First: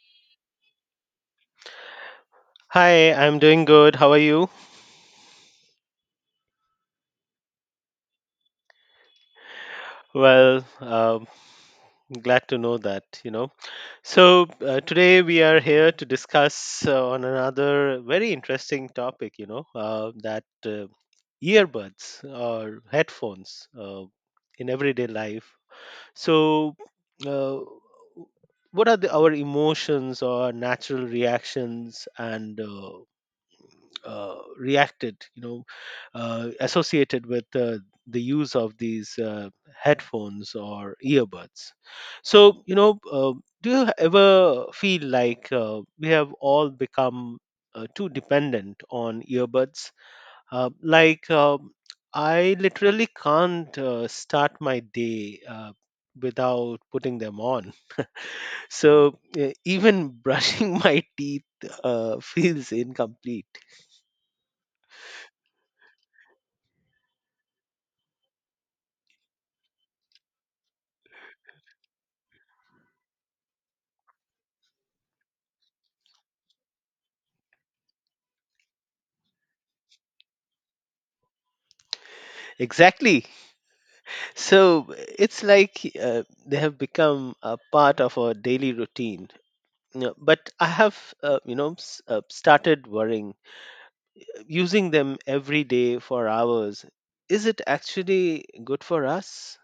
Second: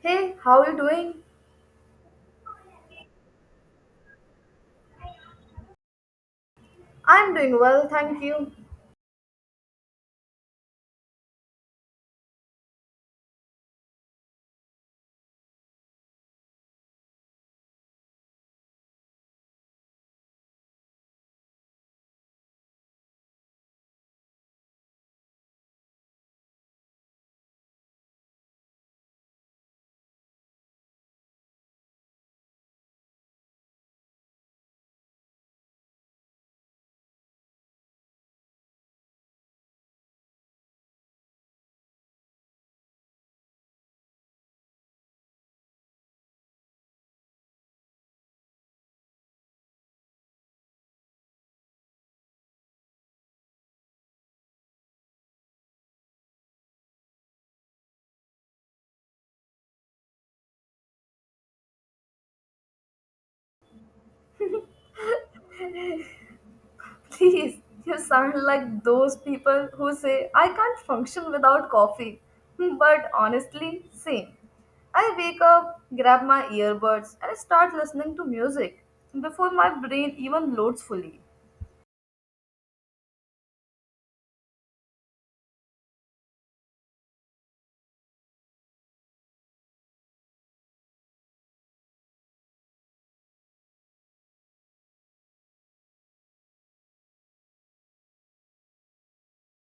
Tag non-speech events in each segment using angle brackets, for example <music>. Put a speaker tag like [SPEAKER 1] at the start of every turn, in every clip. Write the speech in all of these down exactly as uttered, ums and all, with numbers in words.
[SPEAKER 1] Hey, how are you doing?
[SPEAKER 2] Hi, I'm doing good. How are you?
[SPEAKER 1] I'm doing well, thank you.
[SPEAKER 2] Well, um, Glad to know that, you know. So, uh, today we are here to discuss uh, on another very interesting topic, you know, uh, that uh, earbuds or headphones uh, in everyday life. So, uh, what are the, our emotions or natural reactions and uh, uh, reacted, you know, uh, associated with uh, the use of these uh, headphones or earbuds. So, you know, uh, do you ever feel like uh, we have all become uh, too dependent on earbuds? Uh, like, um I literally can't uh, start my day uh, without putting them on. <laughs> So, uh, even brushing <laughs> my teeth uh, feels incomplete.
[SPEAKER 1] <laughs> Please, you sound like those people who say I can't function without coffee. Hmm, but honestly, same. I wake up, grab my earbuds, and I start listening to music before my brain even loads fully.
[SPEAKER 2] Exactly. So it's like uh, they have become a part of our daily routine. You know, but I have, uh, you know, s- uh, started worrying. Using them every day for hours, is it actually good for us?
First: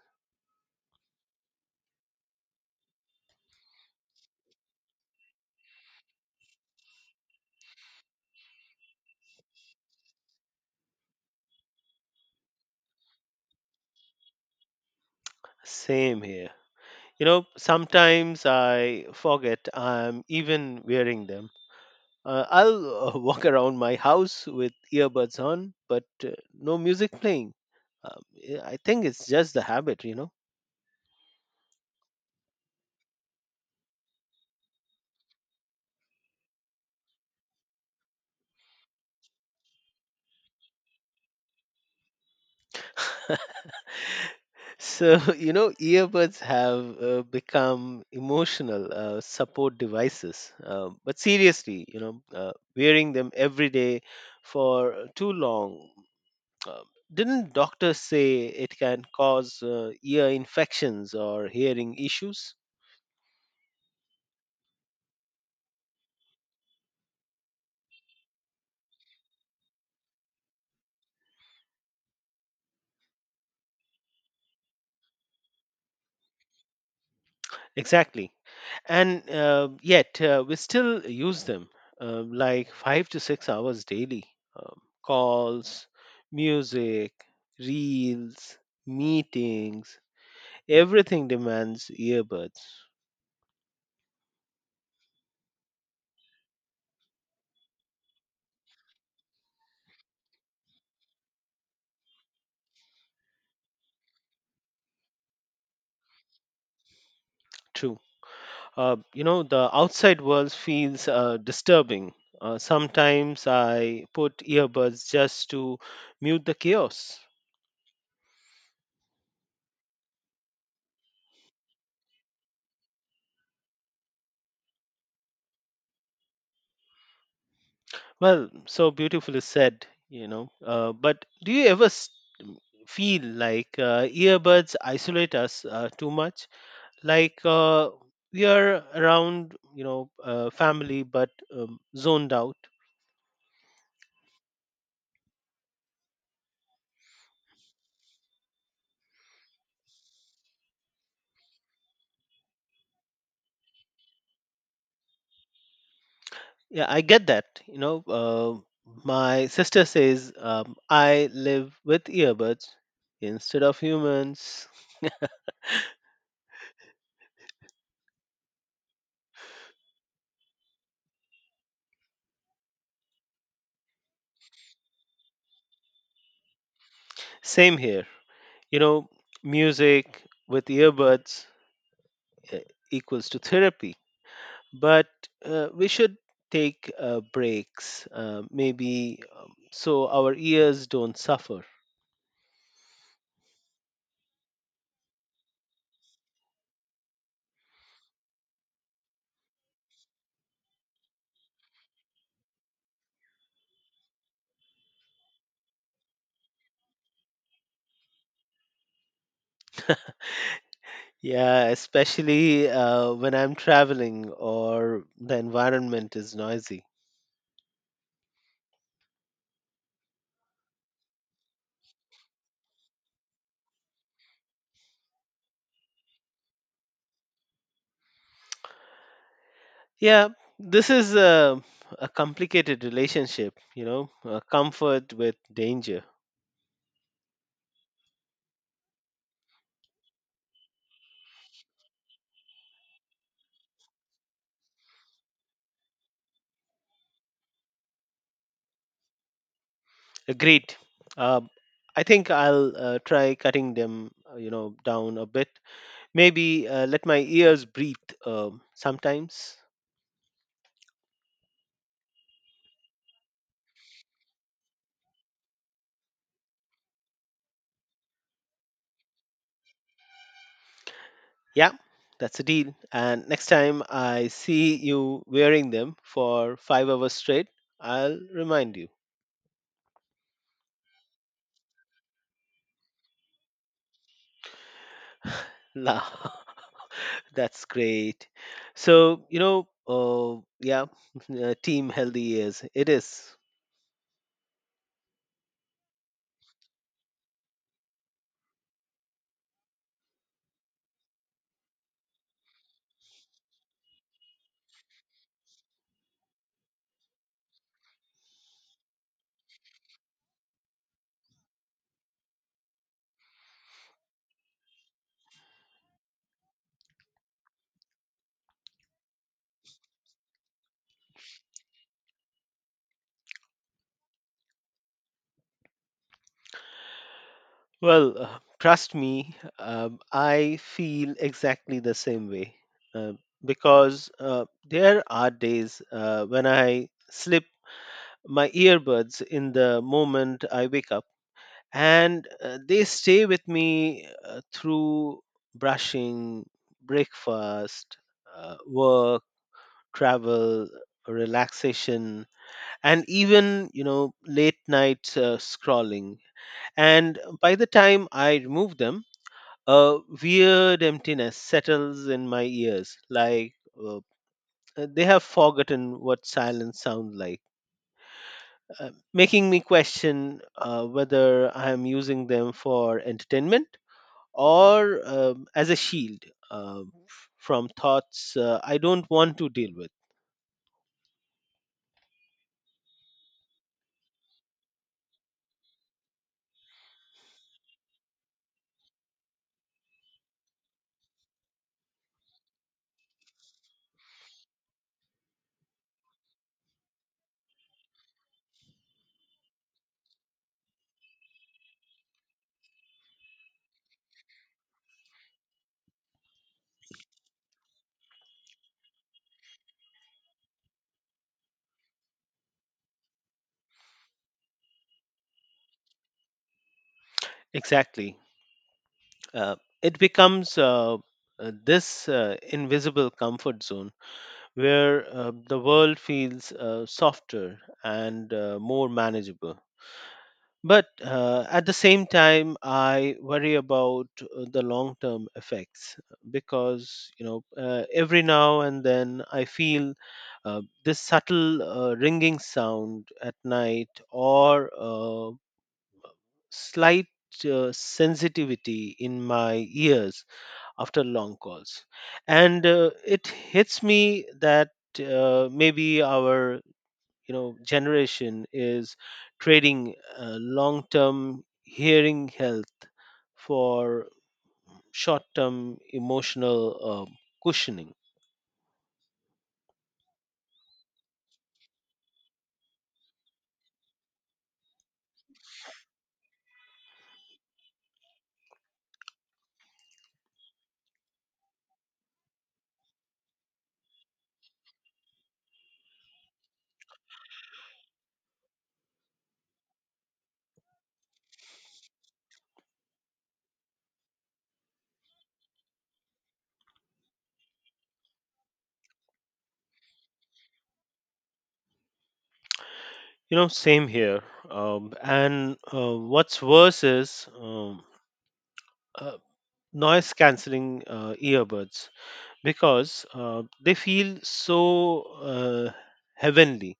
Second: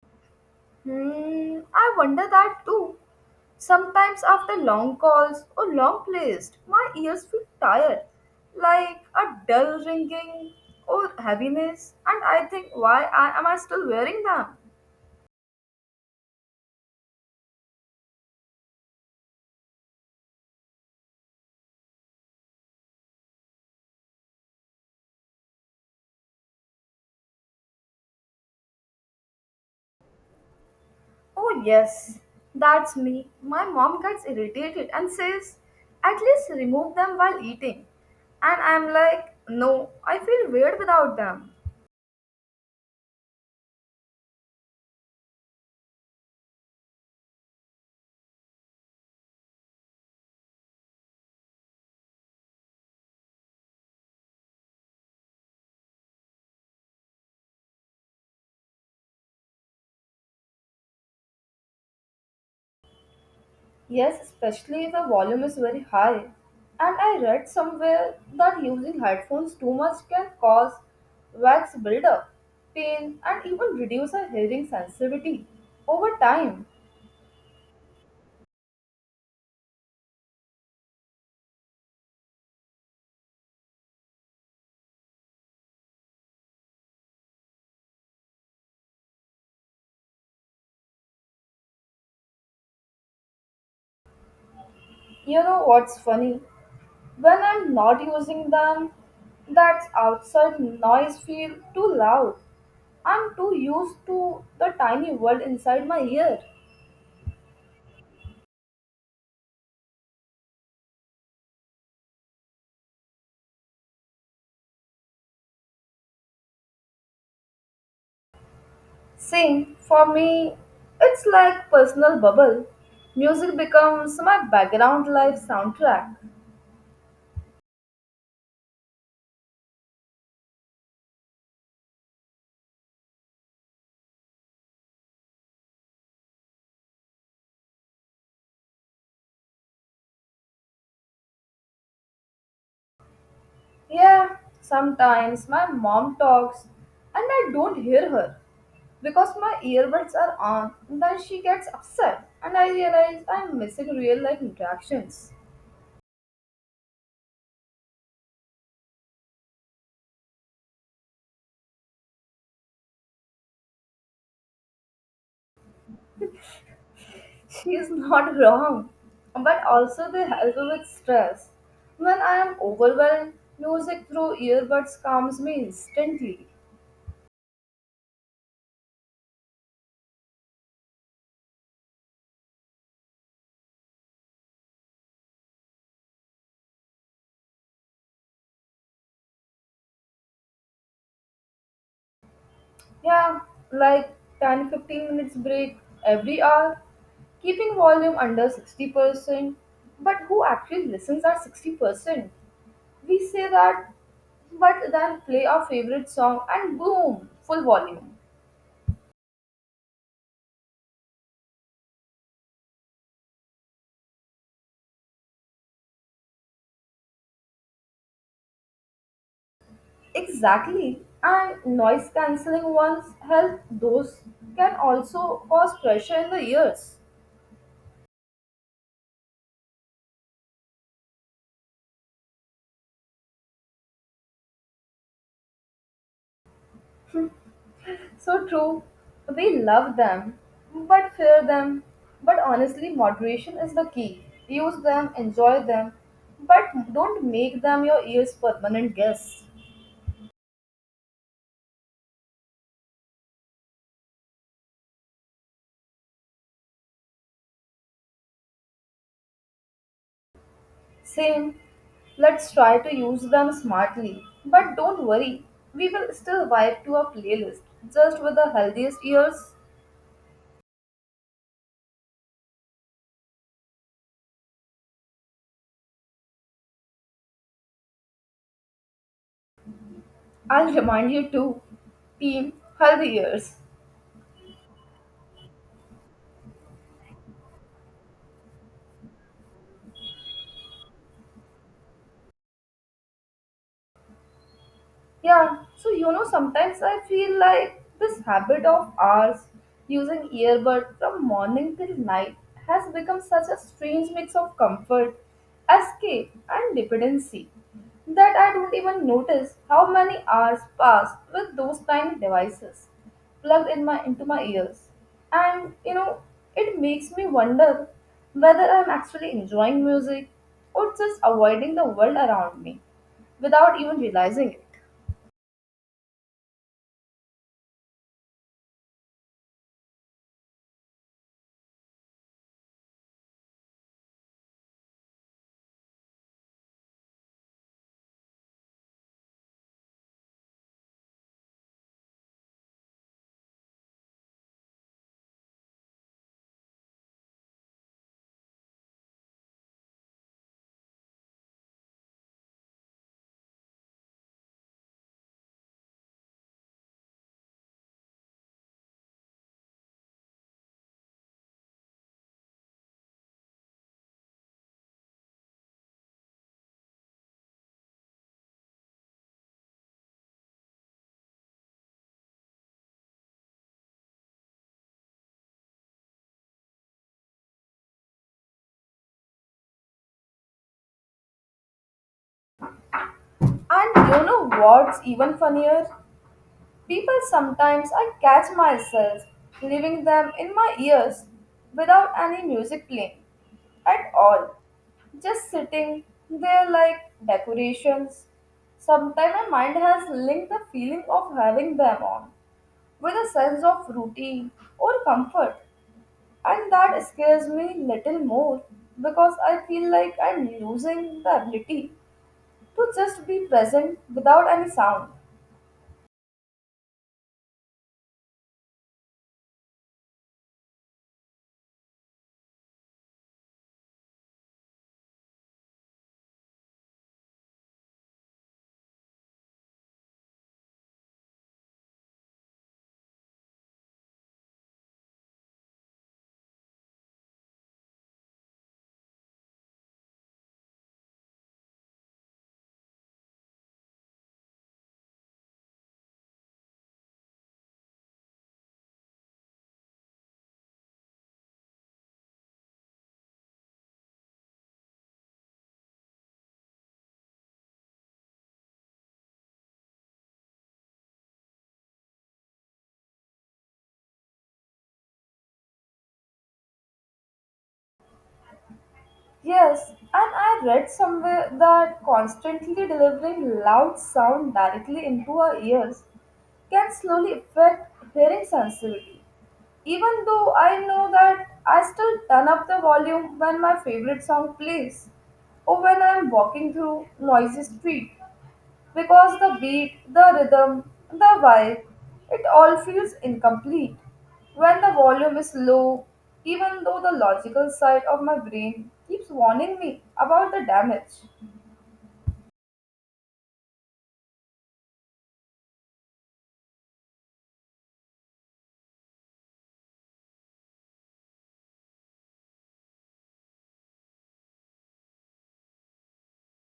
[SPEAKER 1] Hmm, I wonder that too. Sometimes after long calls or long plays, my ears feel tired, like a dull ringing or heaviness, and I think, why I, am I still wearing them?
[SPEAKER 2] Same here. You know, sometimes I forget I'm even wearing them. Uh, I'll uh, <laughs> walk around my house with earbuds on, but uh, no music playing. Um, yeah, I think it's just the habit, you know.
[SPEAKER 1] Oh, yes, that's me. My mom gets irritated and says, at least remove them while eating. And I'm like, no, I feel weird without them.
[SPEAKER 2] <laughs> So, <laughs> you know, earbuds have uh, become emotional uh, support devices. Uh, but seriously, you know, uh, wearing them every day for too long, uh, didn't doctors say it can cause uh, ear infections or hearing issues?
[SPEAKER 1] Yes, especially if the volume is very high. And I read somewhere that using headphones too much can cause wax buildup, pain, and even reduce our hearing sensitivity over time.
[SPEAKER 2] Exactly. And uh, yet, uh, we still use them uh, like five to six hours daily. Um, Calls, music, reels, meetings, everything demands earbuds.
[SPEAKER 1] You know what's funny? When I'm not using them, that outside noise feel too loud. I'm too used to the tiny world inside my ear.
[SPEAKER 2] True. Uh, you know, the outside world feels uh, disturbing. Uh, sometimes I put earbuds just to mute the chaos.
[SPEAKER 1] See, for me, it's like personal bubble. Music becomes my background life soundtrack.
[SPEAKER 2] Well, so beautifully said, you know. Uh, but do you ever s- feel like uh, earbuds isolate us uh, too much? Like uh, we are around, you know, uh, family, but um, zoned out.
[SPEAKER 1] Yeah, sometimes my mom talks and I don't hear her because my earbuds are on. And Then she gets upset and I realize I'm missing real life interactions.
[SPEAKER 2] Yeah, I get that. You know, uh, my sister says um, I live with earbuds instead of humans.
[SPEAKER 1] <laughs> She's not wrong, but also they help with stress. When I am overwhelmed, music through earbuds calms me instantly.
[SPEAKER 2] Same here. You know, music with earbuds uh, equals to therapy. But uh, we should take uh, breaks, uh, maybe um, so our ears don't suffer.
[SPEAKER 1] Yeah, like ten to fifteen minutes break every hour, keeping volume under sixty percent. But who actually listens at sixty percent? We say that, but then play our favorite song and boom, full volume.
[SPEAKER 2] Yeah, especially uh, when I'm traveling or the environment is noisy.
[SPEAKER 1] Exactly. And noise cancelling ones help those can also cause pressure in the ears.
[SPEAKER 2] Yeah, this is a, a complicated relationship, you know, uh, comfort with danger.
[SPEAKER 1] So true. We love them, but fear them. But honestly, moderation is the key. Use them, enjoy them, but don't make them your ears permanent guests.
[SPEAKER 2] Agreed. Uh, I think I'll uh, try cutting them, uh, you know, down a bit. Maybe uh, let my ears breathe um, sometimes.
[SPEAKER 1] Same. Let's try to use them smartly. But don't worry, we will still vibe to our playlist, just with the healthiest ears.
[SPEAKER 2] Yeah, that's a deal. And next time I see you wearing them for five hours straight, I'll remind you.
[SPEAKER 1] I'll <laughs> remind you too. Team Healthy Ears.
[SPEAKER 2] <laughs> La. That's great. So, you know, uh, yeah, <laughs> uh, team healthy is. It is.
[SPEAKER 1] Yeah, so you know, sometimes I feel like this habit of ours using earbud from morning till night has become such a strange mix of comfort, escape, and dependency that I don't even notice how many hours pass with those tiny devices plugged in my into my ears. And you know, it makes me wonder whether I'm actually enjoying music or just avoiding the world around me without even realizing it.
[SPEAKER 2] Well, uh, trust me, um, I feel exactly the same way uh, because uh, there are days uh, when I slip my earbuds in the moment I wake up and uh, they stay with me uh, through brushing, breakfast, uh, work, travel, relaxation, and even, you know, late night uh, scrolling, and by the time I remove them, a weird emptiness settles in my ears like uh, they have forgotten what silence sounds like, uh, making me question uh, whether I am using them for entertainment or, um, as a shield, uh, f- from thoughts uh, I don't want to deal with.
[SPEAKER 1] And you know what's even funnier? People sometimes I catch myself leaving them in my ears without any music playing at all. Just sitting there like decorations. Sometimes my mind has linked the feeling of having them on with a sense of routine or comfort, and that scares me little more because I feel like I'm losing the ability to just be present without any sound.
[SPEAKER 2] Exactly. Uh, it becomes uh, uh, this uh, invisible comfort zone where uh, the world feels uh, softer and uh, more manageable. But uh, at the same time, I worry about uh, the long term effects because, you know, uh, every now and then I feel uh, this subtle uh, ringing sound at night or uh, slight uh, sensitivity in my ears after long calls, and uh, it hits me that uh, maybe our, you know, generation is trading uh, long term hearing health for short term emotional uh, cushioning.
[SPEAKER 1] Yes, and I read somewhere that constantly delivering loud sound directly into our ears can slowly affect hearing sensitivity. Even though I know that, I still turn up the volume when my favorite song plays or when I am walking through noisy street because the beat, the rhythm, the vibe, it all feels incomplete. When the volume is low, even though the logical side of my brain keeps warning me about the damage.
[SPEAKER 2] You know, same here. Um, and uh, what's worse is, um, uh, noise cancelling uh, earbuds, because uh, they feel so uh, heavenly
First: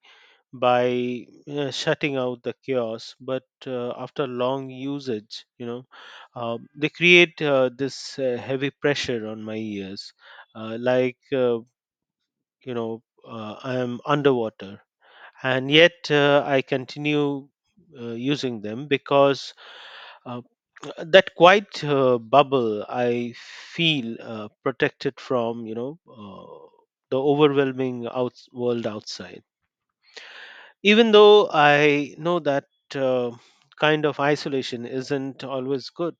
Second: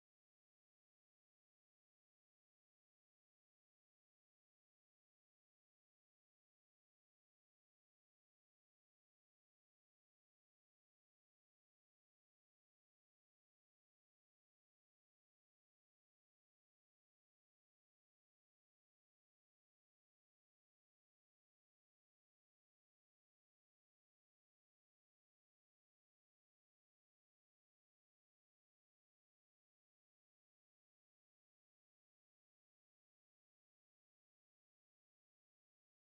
[SPEAKER 2] by uh, shutting out the chaos, but uh, after long usage, you know, um, they create uh, this uh, heavy pressure on my ears, uh, like uh, you know uh, I am underwater, and yet uh, I continue uh, using them because uh, that quiet uh, bubble I feel uh, protected from, you know, uh, the overwhelming out- world outside, even though I know that uh, kind of isolation isn't always good.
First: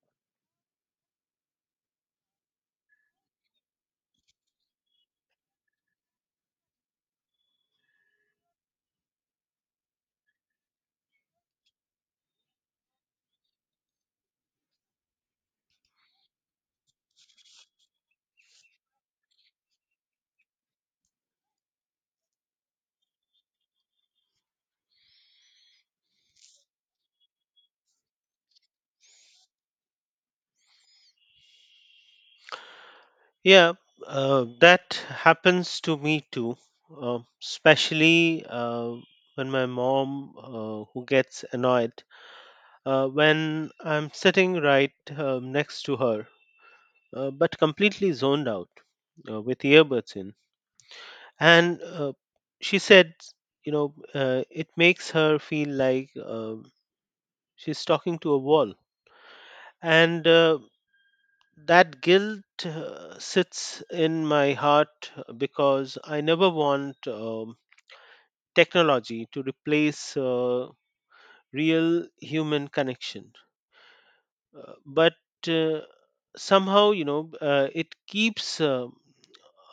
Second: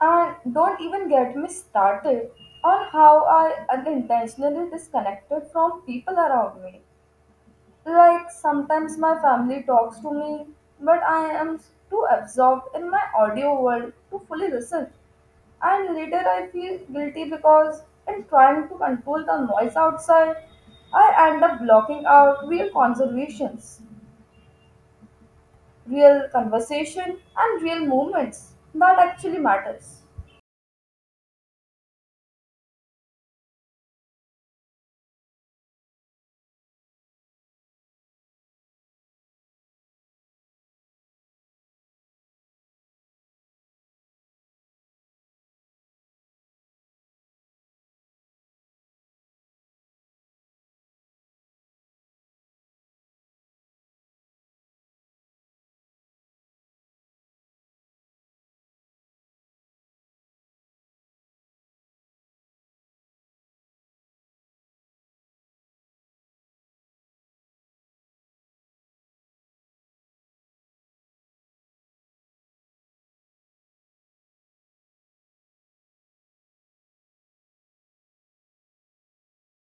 [SPEAKER 1] And don't even get me started on how I unintentionally disconnected from people around me. Like sometimes my family talks to me, but I am too absorbed in my audio world to fully listen. And later I feel guilty because in trying to control the noise outside, I end up blocking out real conversations, real conversation and real moments that actually matters.
[SPEAKER 2] Yeah, uh, that happens to me too, uh, especially uh, when my mom, uh, who gets annoyed uh, when I'm sitting right um, next to her, uh, but completely zoned out uh, with earbuds in. And uh, she said, you know, uh, it makes her feel like um she's talking to a wall. And uh, That guilt uh, sits in my heart because I never want um, technology to replace uh, real human connection. Uh, but uh, somehow, you know, uh, it keeps uh,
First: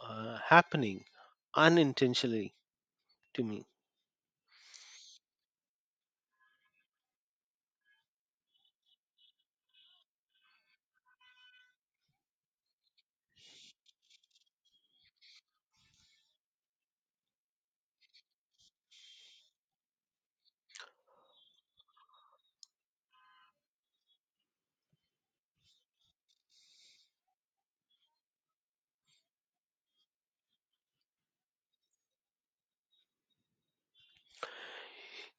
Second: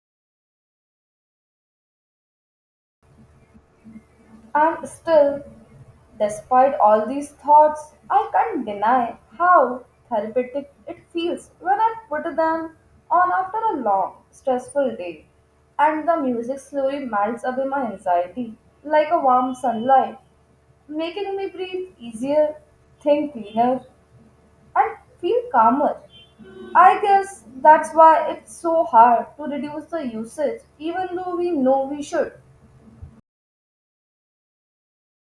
[SPEAKER 2] uh, happening unintentionally to me.
[SPEAKER 1] And still, despite all these thoughts, I can't deny how therapeutic it feels when I put them on after a long, stressful day, and the music slowly melts away my anxiety like a warm sunlight, making me breathe easier, think cleaner, and feel calmer. I guess that's why it's so hard to reduce the usage, even though we know we should.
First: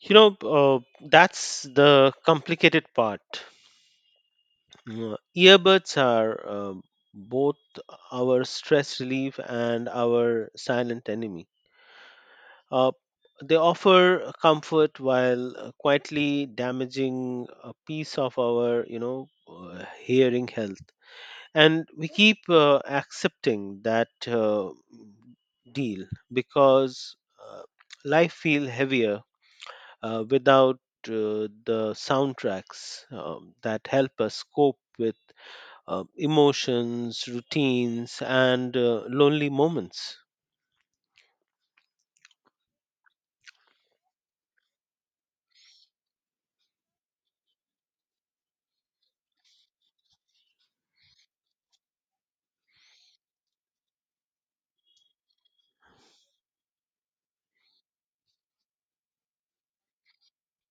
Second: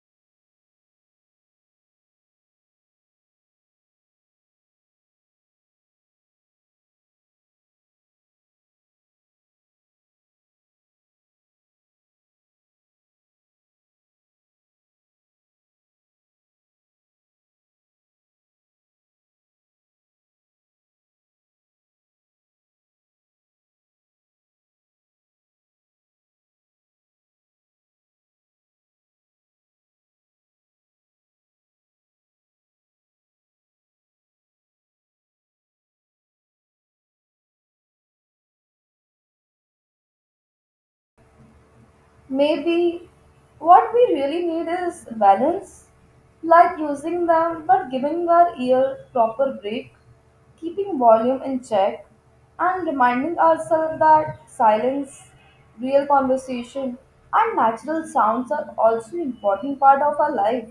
[SPEAKER 2] You know, uh, that's the complicated part. Mm, earbuds are uh, both our stress relief and our silent enemy. Uh, they offer comfort while uh, quietly damaging a piece of our, you know, uh, hearing health. And we keep uh, accepting that uh, deal because uh, life feel heavier uh, without uh, the soundtracks um, that help us cope with uh, emotions, routines, and uh, lonely moments.
[SPEAKER 1] Maybe what we really need is balance, like using them but giving our ear proper break, keeping volume in check, and reminding ourselves that silence, real conversation, and natural sounds are also important part of our life.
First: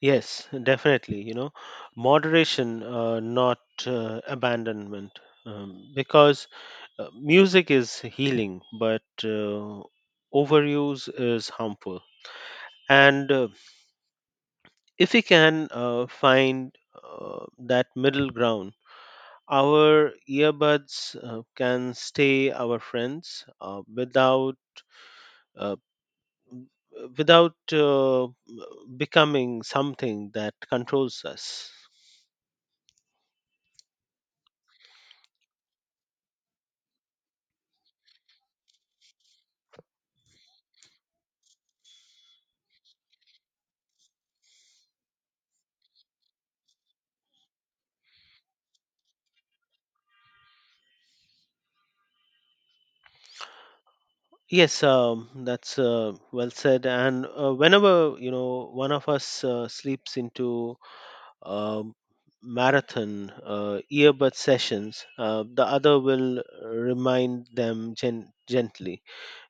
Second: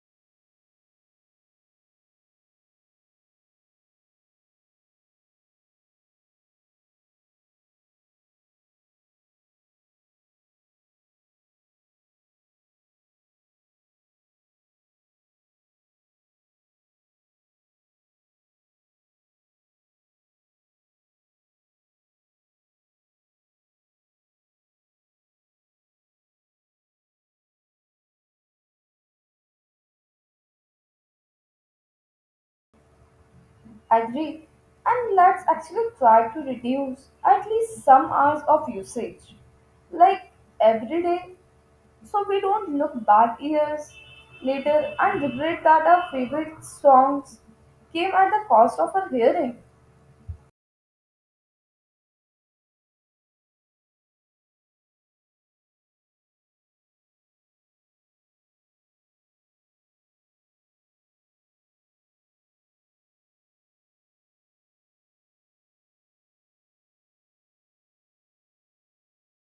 [SPEAKER 2] Yes, definitely. You know, moderation, uh, not uh, abandonment, um, because uh, music is healing, but uh, overuse is harmful. And uh, if we can uh, find uh, that middle ground, our earbuds uh, can stay our friends uh, without uh, without uh, becoming something that controls us.
[SPEAKER 1] Agree, and let's actually try to reduce at least some hours of usage, like every day, so we don't look back years later and regret that our favorite songs came at the cost of our hearing.
[SPEAKER 2] Yes, um, that's uh, well said. And uh, whenever, you know, one of us uh, sleeps into um marathon uh, earbud sessions, uh, the other will remind them gen- gently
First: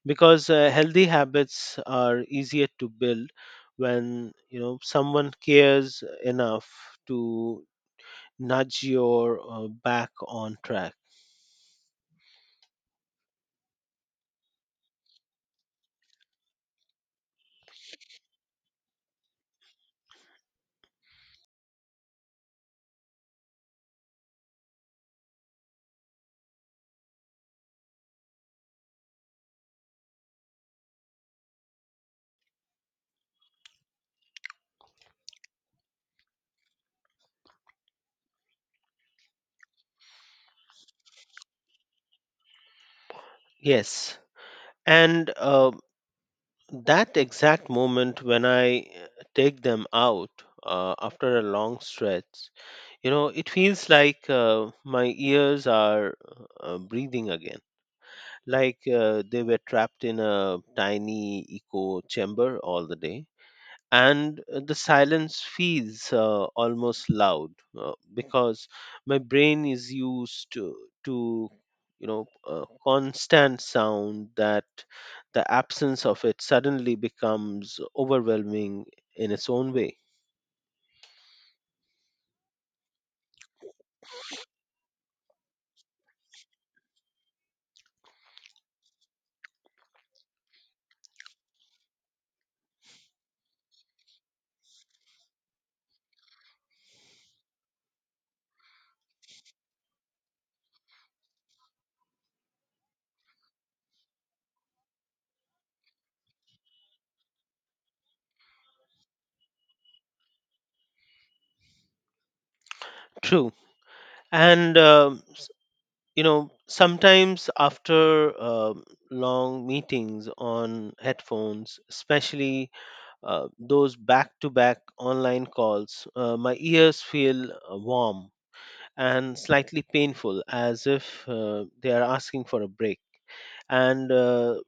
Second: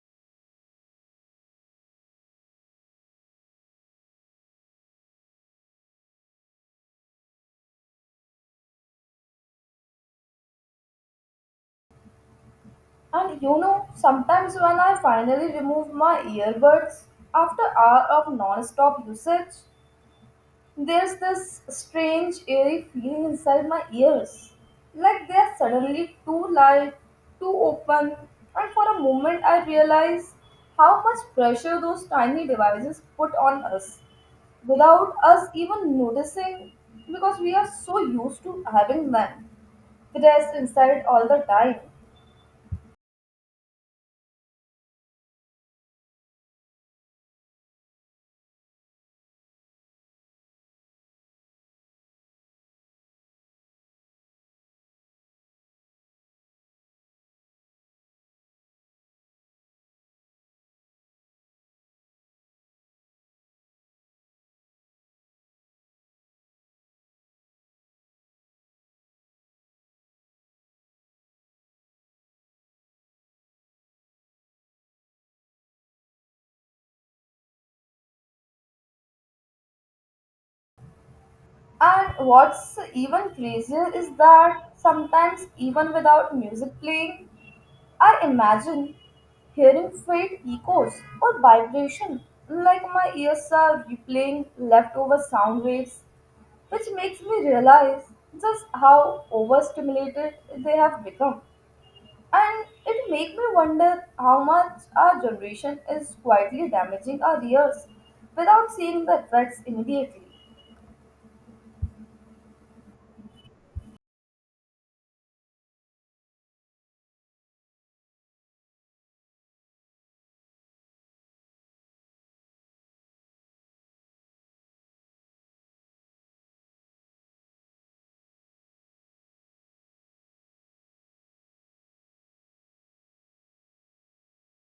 [SPEAKER 2] because uh, healthy habits are easier to build when you know someone cares enough to nudge your uh, back on track.
[SPEAKER 1] And you know, sometimes when I finally remove my earbuds after hour of non-stop usage, there's this strange eerie feeling inside my ears, like they're suddenly too light, too open, and for a moment I realize how much pressure those tiny devices put on us without us even noticing because we are so used to having them pressed inside all the time.
[SPEAKER 2] Yes, and uh, that exact moment when I uh, take them out uh, after a long stretch, you know, it feels like uh, my ears are uh, breathing again, like uh, they were trapped in a tiny echo chamber all the day, and uh, the silence feels uh, almost loud uh, because my brain is used to, to you know uh, constant sound, that the absence of it suddenly becomes overwhelming in its own way.
[SPEAKER 1] And what's even crazier is that sometimes, even without music playing, I imagine hearing faint echoes or vibration, like my ears are replaying leftover sound waves, which makes me realize just how overstimulated they have become. And it makes me wonder how much our generation is quietly damaging our ears without seeing the effects immediately.
[SPEAKER 2] <laughs> True. And um, s- you know, sometimes after um long meetings on headphones, especially uh, those back to back online calls, uh, my ears feel uh, warm and slightly painful, as if uh, they are asking for a break. And uh,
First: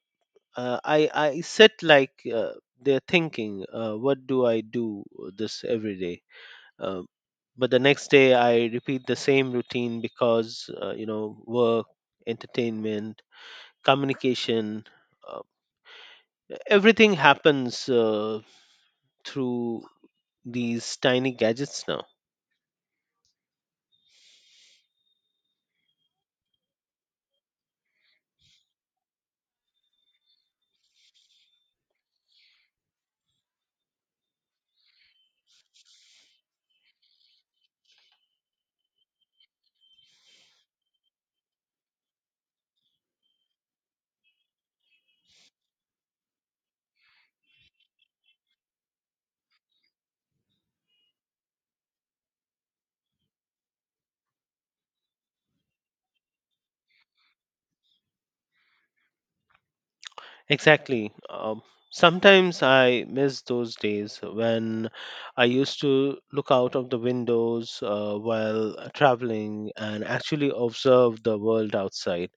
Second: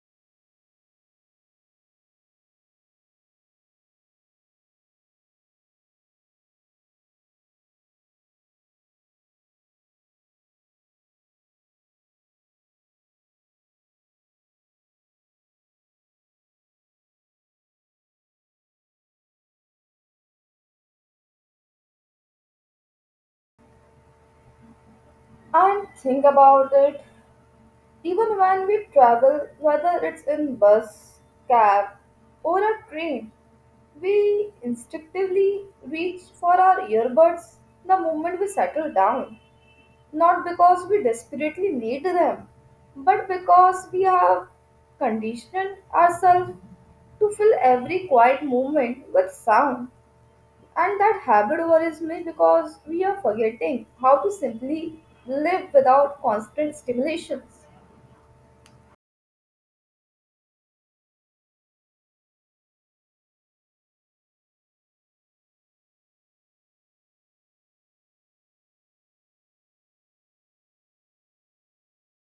[SPEAKER 2] uh, I, I sit like uh, they're thinking, uh, what do I do this every day? Uh, but the next day I repeat the same routine because, uh, you know, work, entertainment, communication, uh, everything happens uh, through these tiny gadgets now.
[SPEAKER 1] And think about it, even when we travel, whether it's in bus, cab, or a train, we instinctively reach for our earbuds the moment we settle down, not because we desperately need them, but because we have conditioned ourselves to fill every quiet moment with sound. And that habit worries me because we are forgetting how to simply live without constant stimulations.
[SPEAKER 2] Exactly. Um, sometimes I miss those days when I used to look out of the windows uh, while traveling and actually observe the world outside.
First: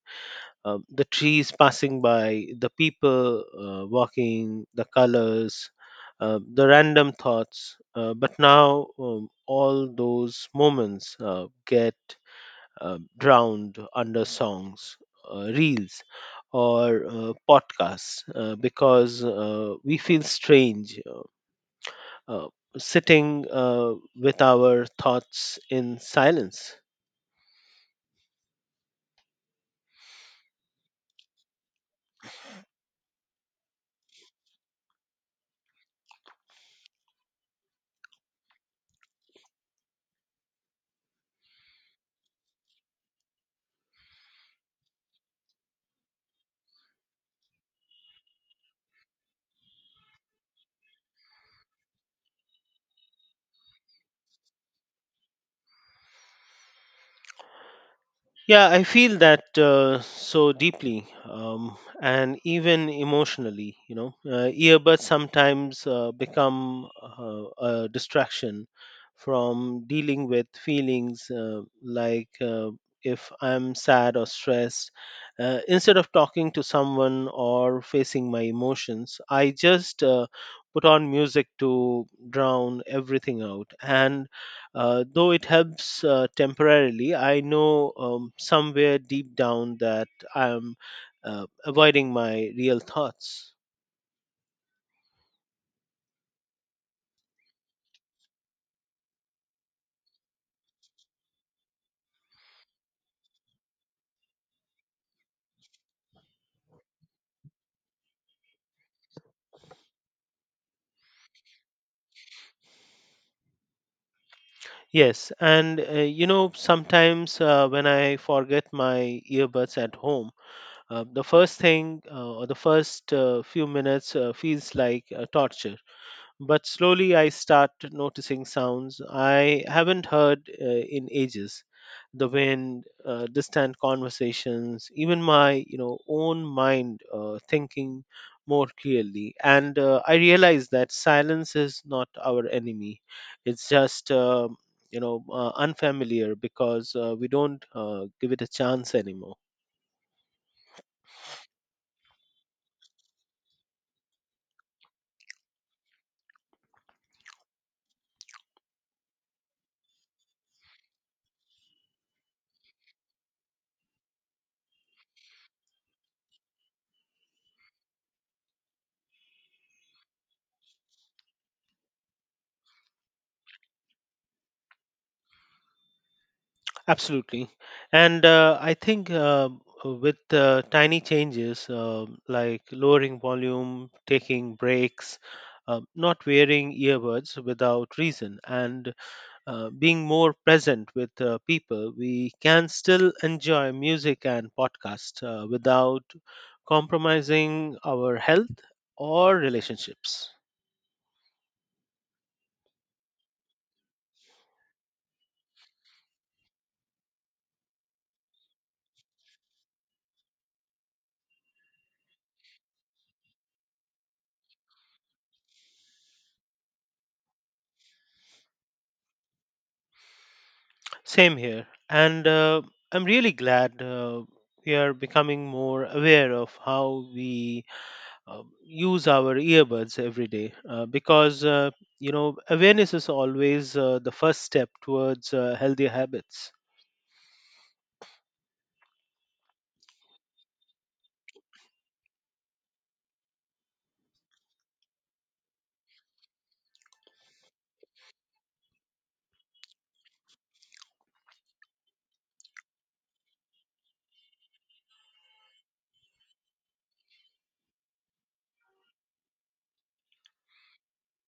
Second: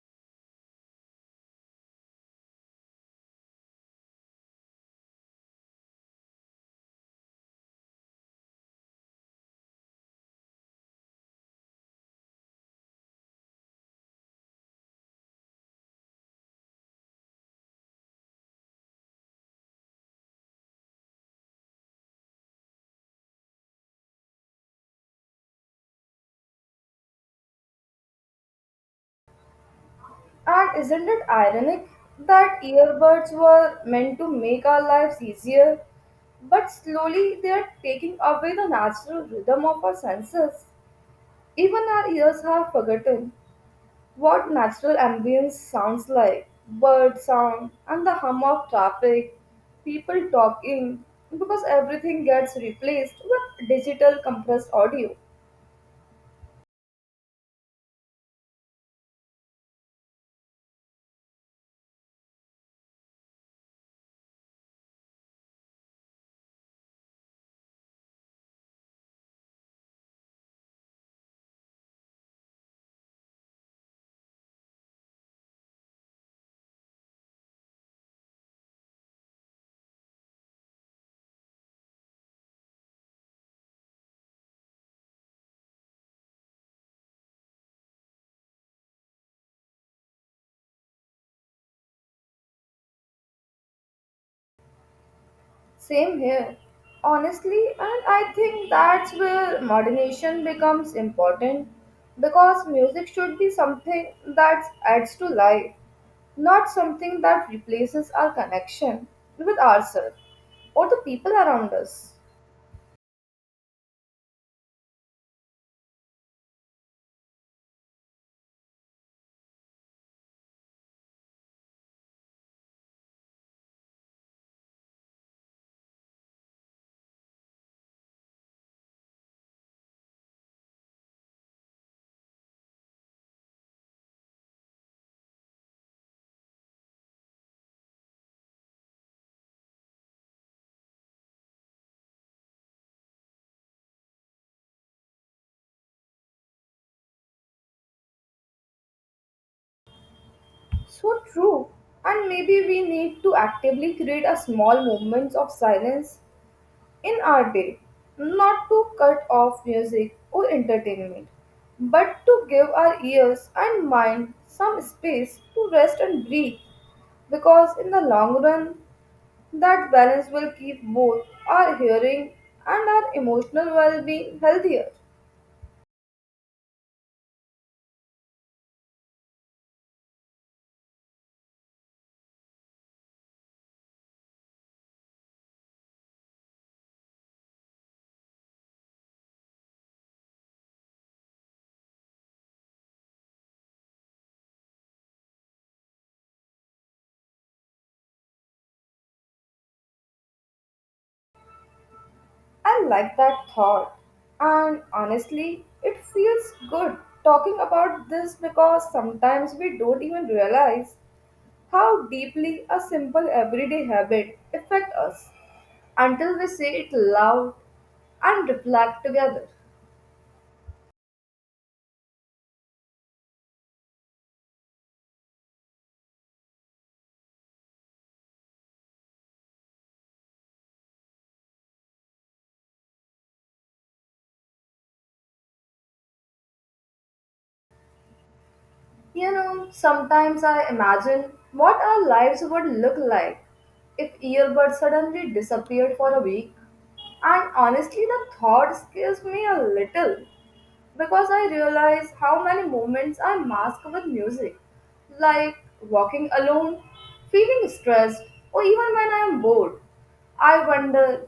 [SPEAKER 2] Um, the trees passing by, the people uh, walking, the colors, uh, the random thoughts. Uh, but now um, all those moments uh, get uh, drowned under songs, uh, reels, or uh, podcasts, uh, because uh, we feel strange uh, sitting uh, with our thoughts in silence.
[SPEAKER 1] And isn't it ironic that earbuds were meant to make our lives easier, but slowly they are taking away the natural rhythm of our senses? Even our ears have forgotten what natural ambience sounds like bird sound and the hum of traffic, people talking, because everything gets replaced with digital compressed audio.
[SPEAKER 2] Yeah, I feel that uh, so deeply, um, and even emotionally. You know, uh, earbuds sometimes uh, become uh, a distraction from dealing with feelings, uh, like uh, if I'm sad or stressed. Uh, instead of talking to someone or facing my emotions, I just uh, put on music to drown everything out. And uh, though it helps uh, temporarily, I know, um, somewhere deep down, that I am uh, avoiding my real thoughts.
[SPEAKER 1] Same here, honestly, and I think that's where modernation becomes important because music should be something that adds to life, not something that replaces our connection with ourselves or the people around us.
[SPEAKER 2] Yes, and uh, you know, sometimes uh, when I forget my earbuds at home, uh, the first thing uh, or the first uh, few minutes uh, feels like uh, torture. But slowly I start noticing sounds I haven't heard uh, in ages. The wind, uh, distant conversations, even my, you know, own mind uh, thinking more clearly. And uh, I realize that silence is not our enemy; it's just uh, you know uh, unfamiliar, because uh, we don't uh, give it a chance anymore.
[SPEAKER 1] So true, and maybe we need to actively create a small moments of silence in our day, not to cut off music or entertainment, but to give our ears and mind some space to rest and breathe, because in the long run, that balance will keep both our hearing and our emotional well being healthier.
[SPEAKER 2] Absolutely. And uh, I think uh, with uh, tiny changes uh, like lowering volume, taking breaks, uh, not wearing earbuds without reason, and uh, being more present with uh, people, we can still enjoy music and podcasts uh, without compromising our health or relationships.
[SPEAKER 1] I like that thought, and honestly, it feels good talking about this because sometimes we don't even realize how deeply a simple everyday habit affect us until we say it loud and reflect together.
[SPEAKER 2] Same here. And uh, I'm really glad uh, we are becoming more aware of how we uh, use our earbuds every day uh, because, uh, you know, awareness is always uh, the first step towards uh, healthy habits.
[SPEAKER 1] You know, sometimes I imagine what our lives would look like if earbuds suddenly disappeared for a week. And honestly, the thought scares me a little because I realize how many moments I mask with music, like walking alone, feeling stressed, or even when I am bored. I wonder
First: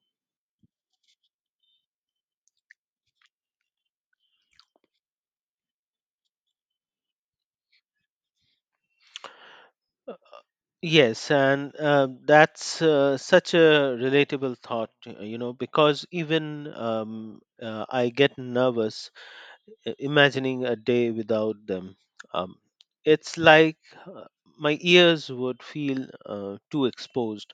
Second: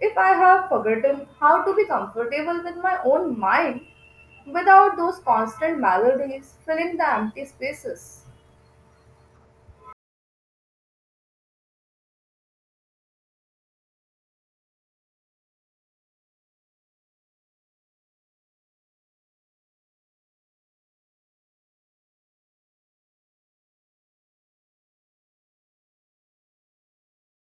[SPEAKER 1] if I have forgotten how to be comfortable with my own mind without those constant melodies filling the empty spaces.
[SPEAKER 2] Yes, and uh, that's uh, such a relatable thought, uh, you know, because even, um, uh, I get nervous i- imagining a day without them. Um, it's like uh, my ears would feel uh, too exposed,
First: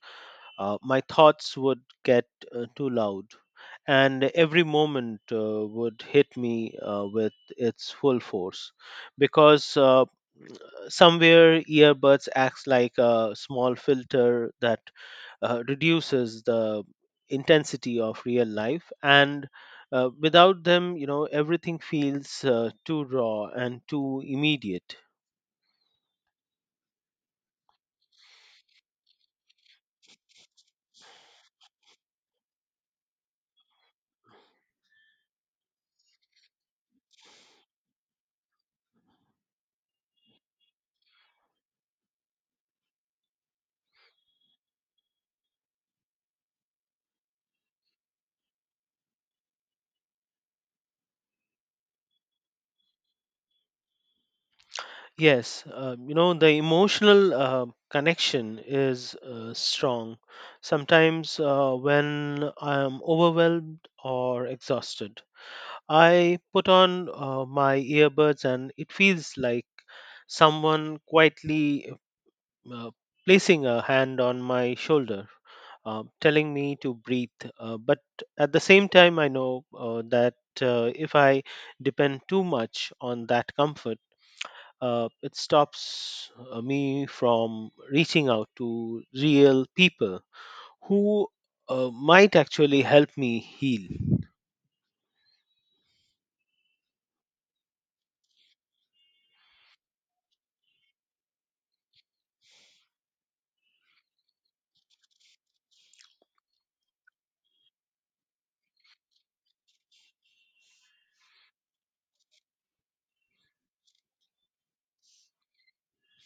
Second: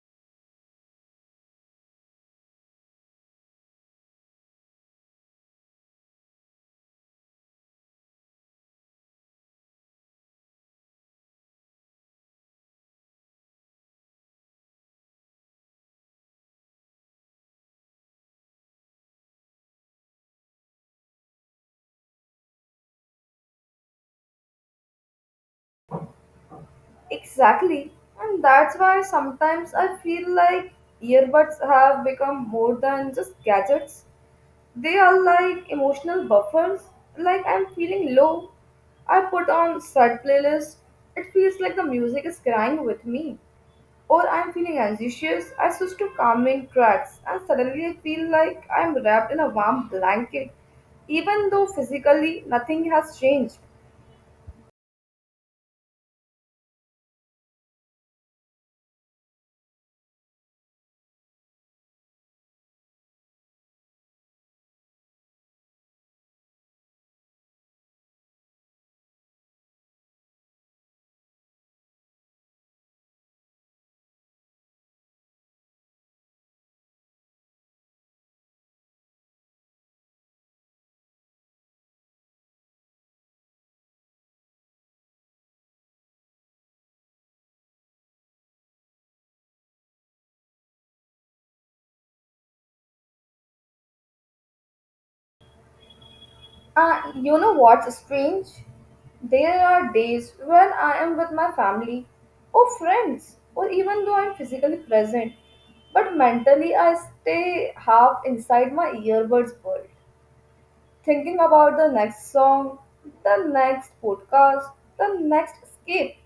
[SPEAKER 2] uh, my thoughts would get uh, too loud, and every moment uh, would hit me uh, with its full force because uh, somewhere earbuds acts like a small filter that uh, reduces the intensity of real life, and uh, without them you know everything feels uh, too raw and too immediate.
[SPEAKER 1] Exactly, and that's why sometimes I feel like earbuds have become more than just gadgets. They are like emotional buffers. Like I'm feeling low, I put on sad playlist. It feels like the music is crying with me. Or I'm feeling anxious, I switch to calming tracks, and suddenly I feel like I'm wrapped in a warm blanket, even though physically nothing has changed.
[SPEAKER 2] Yes, uh, you know the emotional uh, connection is uh, strong. Sometimes uh, when I am overwhelmed or exhausted, I put on uh, my earbuds and it feels like someone quietly uh, placing a hand on my shoulder, uh, telling me to breathe. Uh, but at the same time, I know uh, that uh, if I depend too much on that comfort, uh, it stops uh, me from reaching out to real people who uh, might actually help me heal.
[SPEAKER 1] Uh, you know what's strange? There are days when I am with my family or friends, or even though I'm physically present, but mentally I stay half inside my earbuds world, thinking about the next song, the next podcast, the next escape.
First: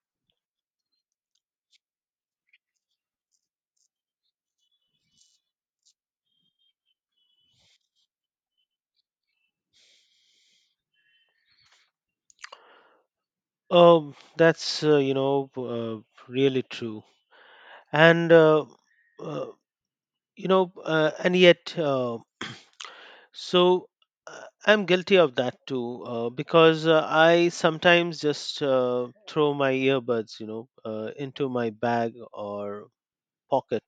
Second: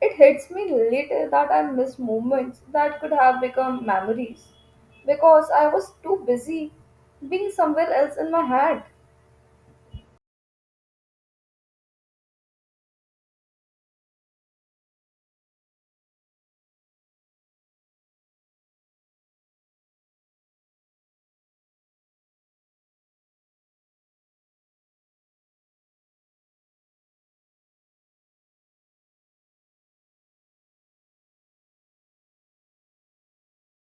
[SPEAKER 1] It hits me later that I miss moments that could have become memories because I was too busy being somewhere else in my head.
[SPEAKER 2] Um, that's uh, you know uh, really true, and uh, uh, you know, uh, and yet. Uh, So uh, I'm guilty of that too, uh, because uh, I sometimes just uh, throw my earbuds, you know, uh, into my bag or pocket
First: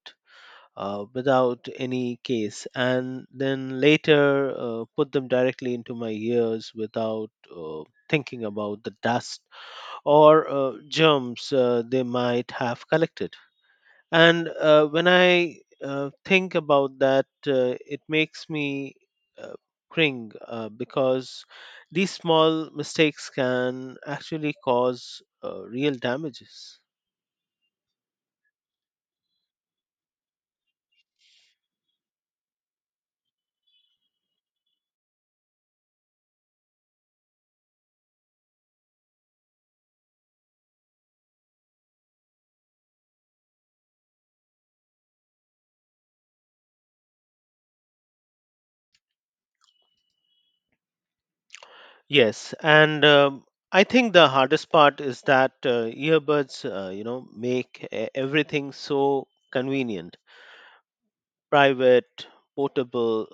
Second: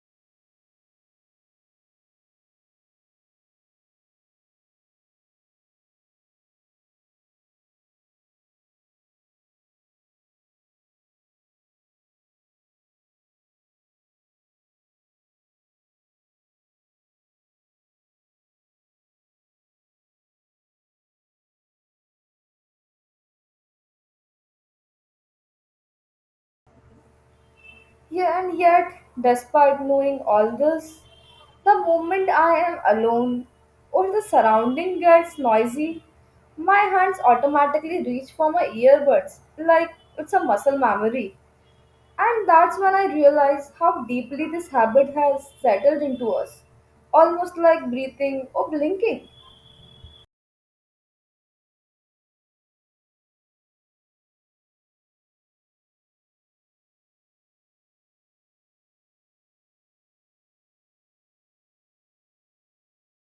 [SPEAKER 2] uh, without any case, and then later uh, put them directly into my ears without uh, thinking about the dust or uh, germs uh, they might have collected. And uh, when I uh, think about that, uh, it makes me uh, cringe uh, because these small mistakes can actually cause uh, real damages.
[SPEAKER 1] Yeah, and yet, despite knowing all this, the moment I am alone or the surrounding gets noisy, my hands automatically reach for my earbuds like it's a muscle memory. And that's when I realize how deeply this habit has settled into us, almost like breathing or blinking.
[SPEAKER 2] Yes, and um, I think the hardest part is that uh, earbuds uh, you know make e- everything so convenient, private, portable,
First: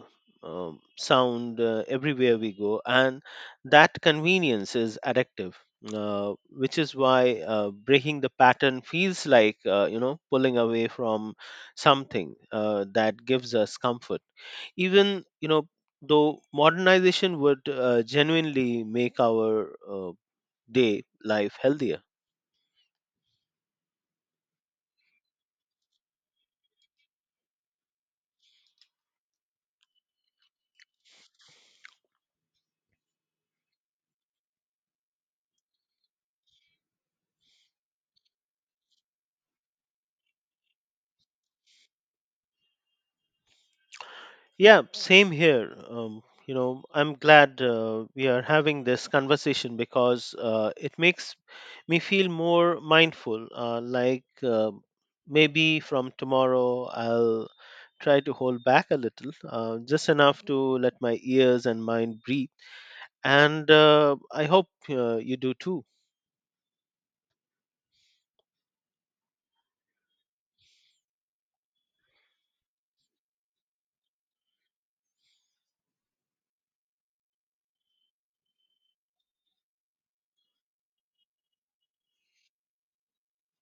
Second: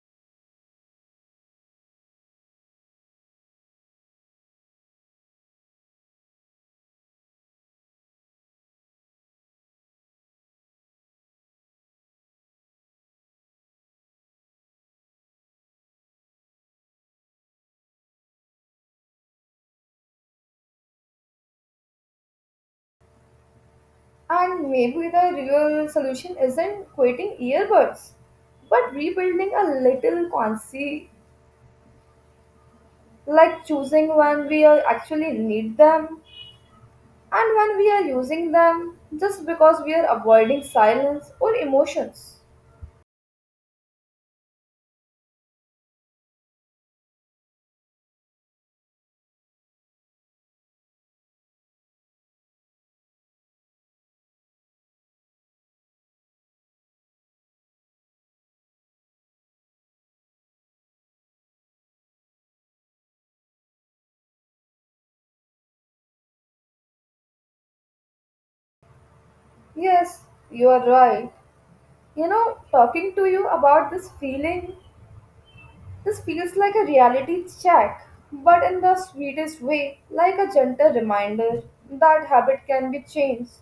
[SPEAKER 2] um, sound uh, everywhere we go, and that convenience is addictive. Uh, which is why uh, breaking the pattern feels like uh, you know pulling away from something uh, that gives us comfort, even you know though modernization would uh, genuinely make our uh, day life healthier.
[SPEAKER 1] And maybe the real solution isn't quitting earbuds, but rebuilding a little consci- like choosing when we are actually need them and when we are using them just because we are avoiding silence or emotions.
[SPEAKER 2] Yeah, same here. Um, you know, I'm glad uh, we are having this conversation because uh, it makes me feel more mindful. Uh, like, uh, maybe from tomorrow, I'll try to hold back a little, uh, just enough to let my ears and mind breathe. And uh, I hope uh, you do too.
[SPEAKER 1] Yes, you are right. You know, talking to you about this feeling, this feels like a reality check, but in the sweetest way, like a gentle reminder that habit can be changed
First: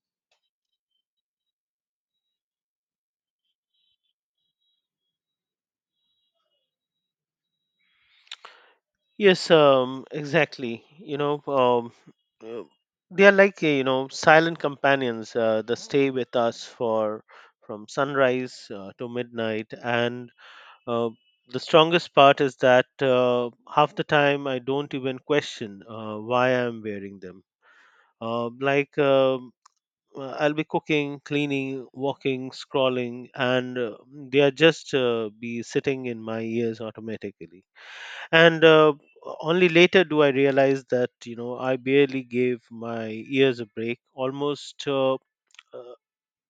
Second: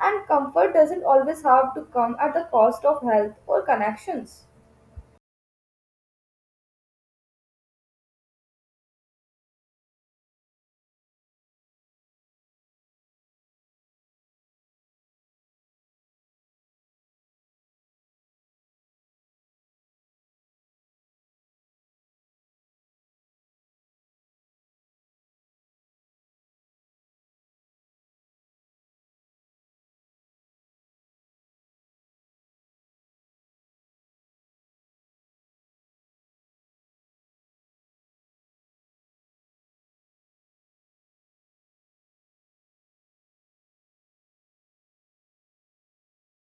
[SPEAKER 1] and comfort doesn't always have to come at the cost of health or connections.
[SPEAKER 2] Yes, um, exactly. You know, um, uh, they are like, uh, you know silent companions uh, that stay with us for, from sunrise uh, to midnight. And uh, the strongest part is that uh, half the time I don't even question uh, why I'm wearing them. Uh, like um, uh, I'll be cooking, cleaning, walking, scrolling, and uh, they are just uh, be sitting in my ears automatically, and uh, only later do I realize that you know I barely gave my ears a break. Almost uh, uh,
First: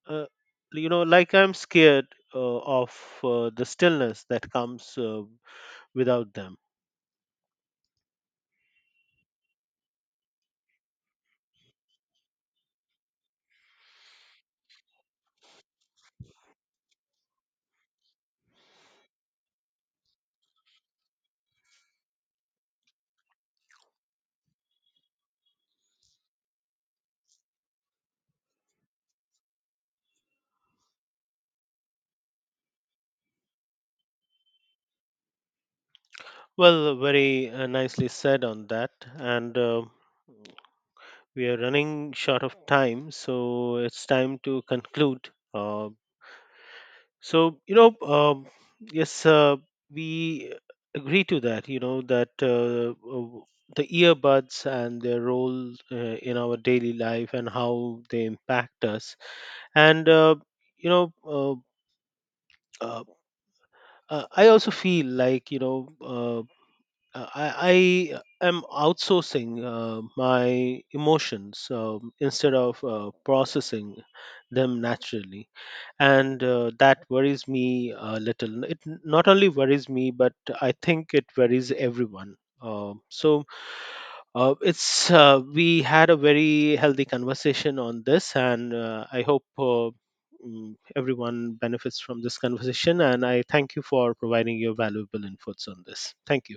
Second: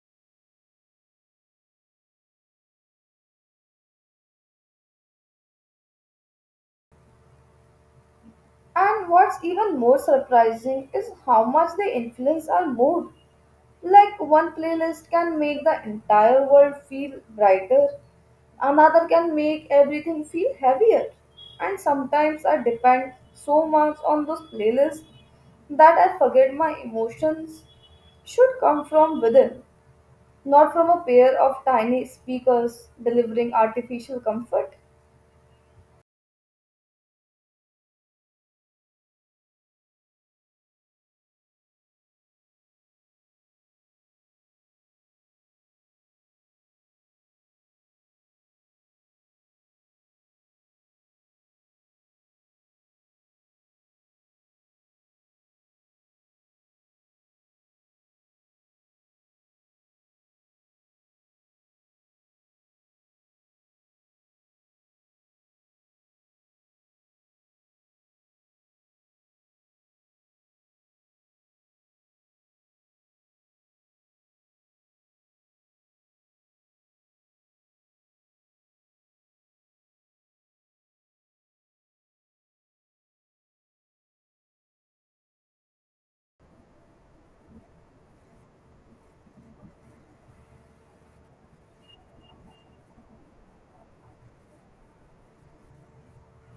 [SPEAKER 2] uh, you know like I'm scared uh, of uh, the stillness that comes uh, without them.
[SPEAKER 1] And what's even more surprising is how much they influence our mood. Like one playlist can make the entire world feel brighter, another can make everything feel heavier. And sometimes I depend so much on those playlists that I forget my emotions should come from within, not from a pair of tiny speakers delivering artificial comfort.
[SPEAKER 2] Well, uh, very uh, nicely said on that. And uh, we are running short of time, so it's time to conclude. Uh, So, you know, um, yes, uh, we agree to that, you know, that uh, uh, the earbuds and their role uh, in our daily life and how they impact us. And, uh, you know, uh, uh, uh, I also feel like, you know, uh, I, I am outsourcing uh, my emotions um, instead of uh, processing them naturally, and uh, that worries me a little. It n- not only worries me, but I think it worries everyone. Uh, so uh, it's uh, we had a very healthy conversation on this, and uh, I hope uh, mm, everyone benefits from this conversation. And I thank you for providing your valuable inputs on this. Thank you.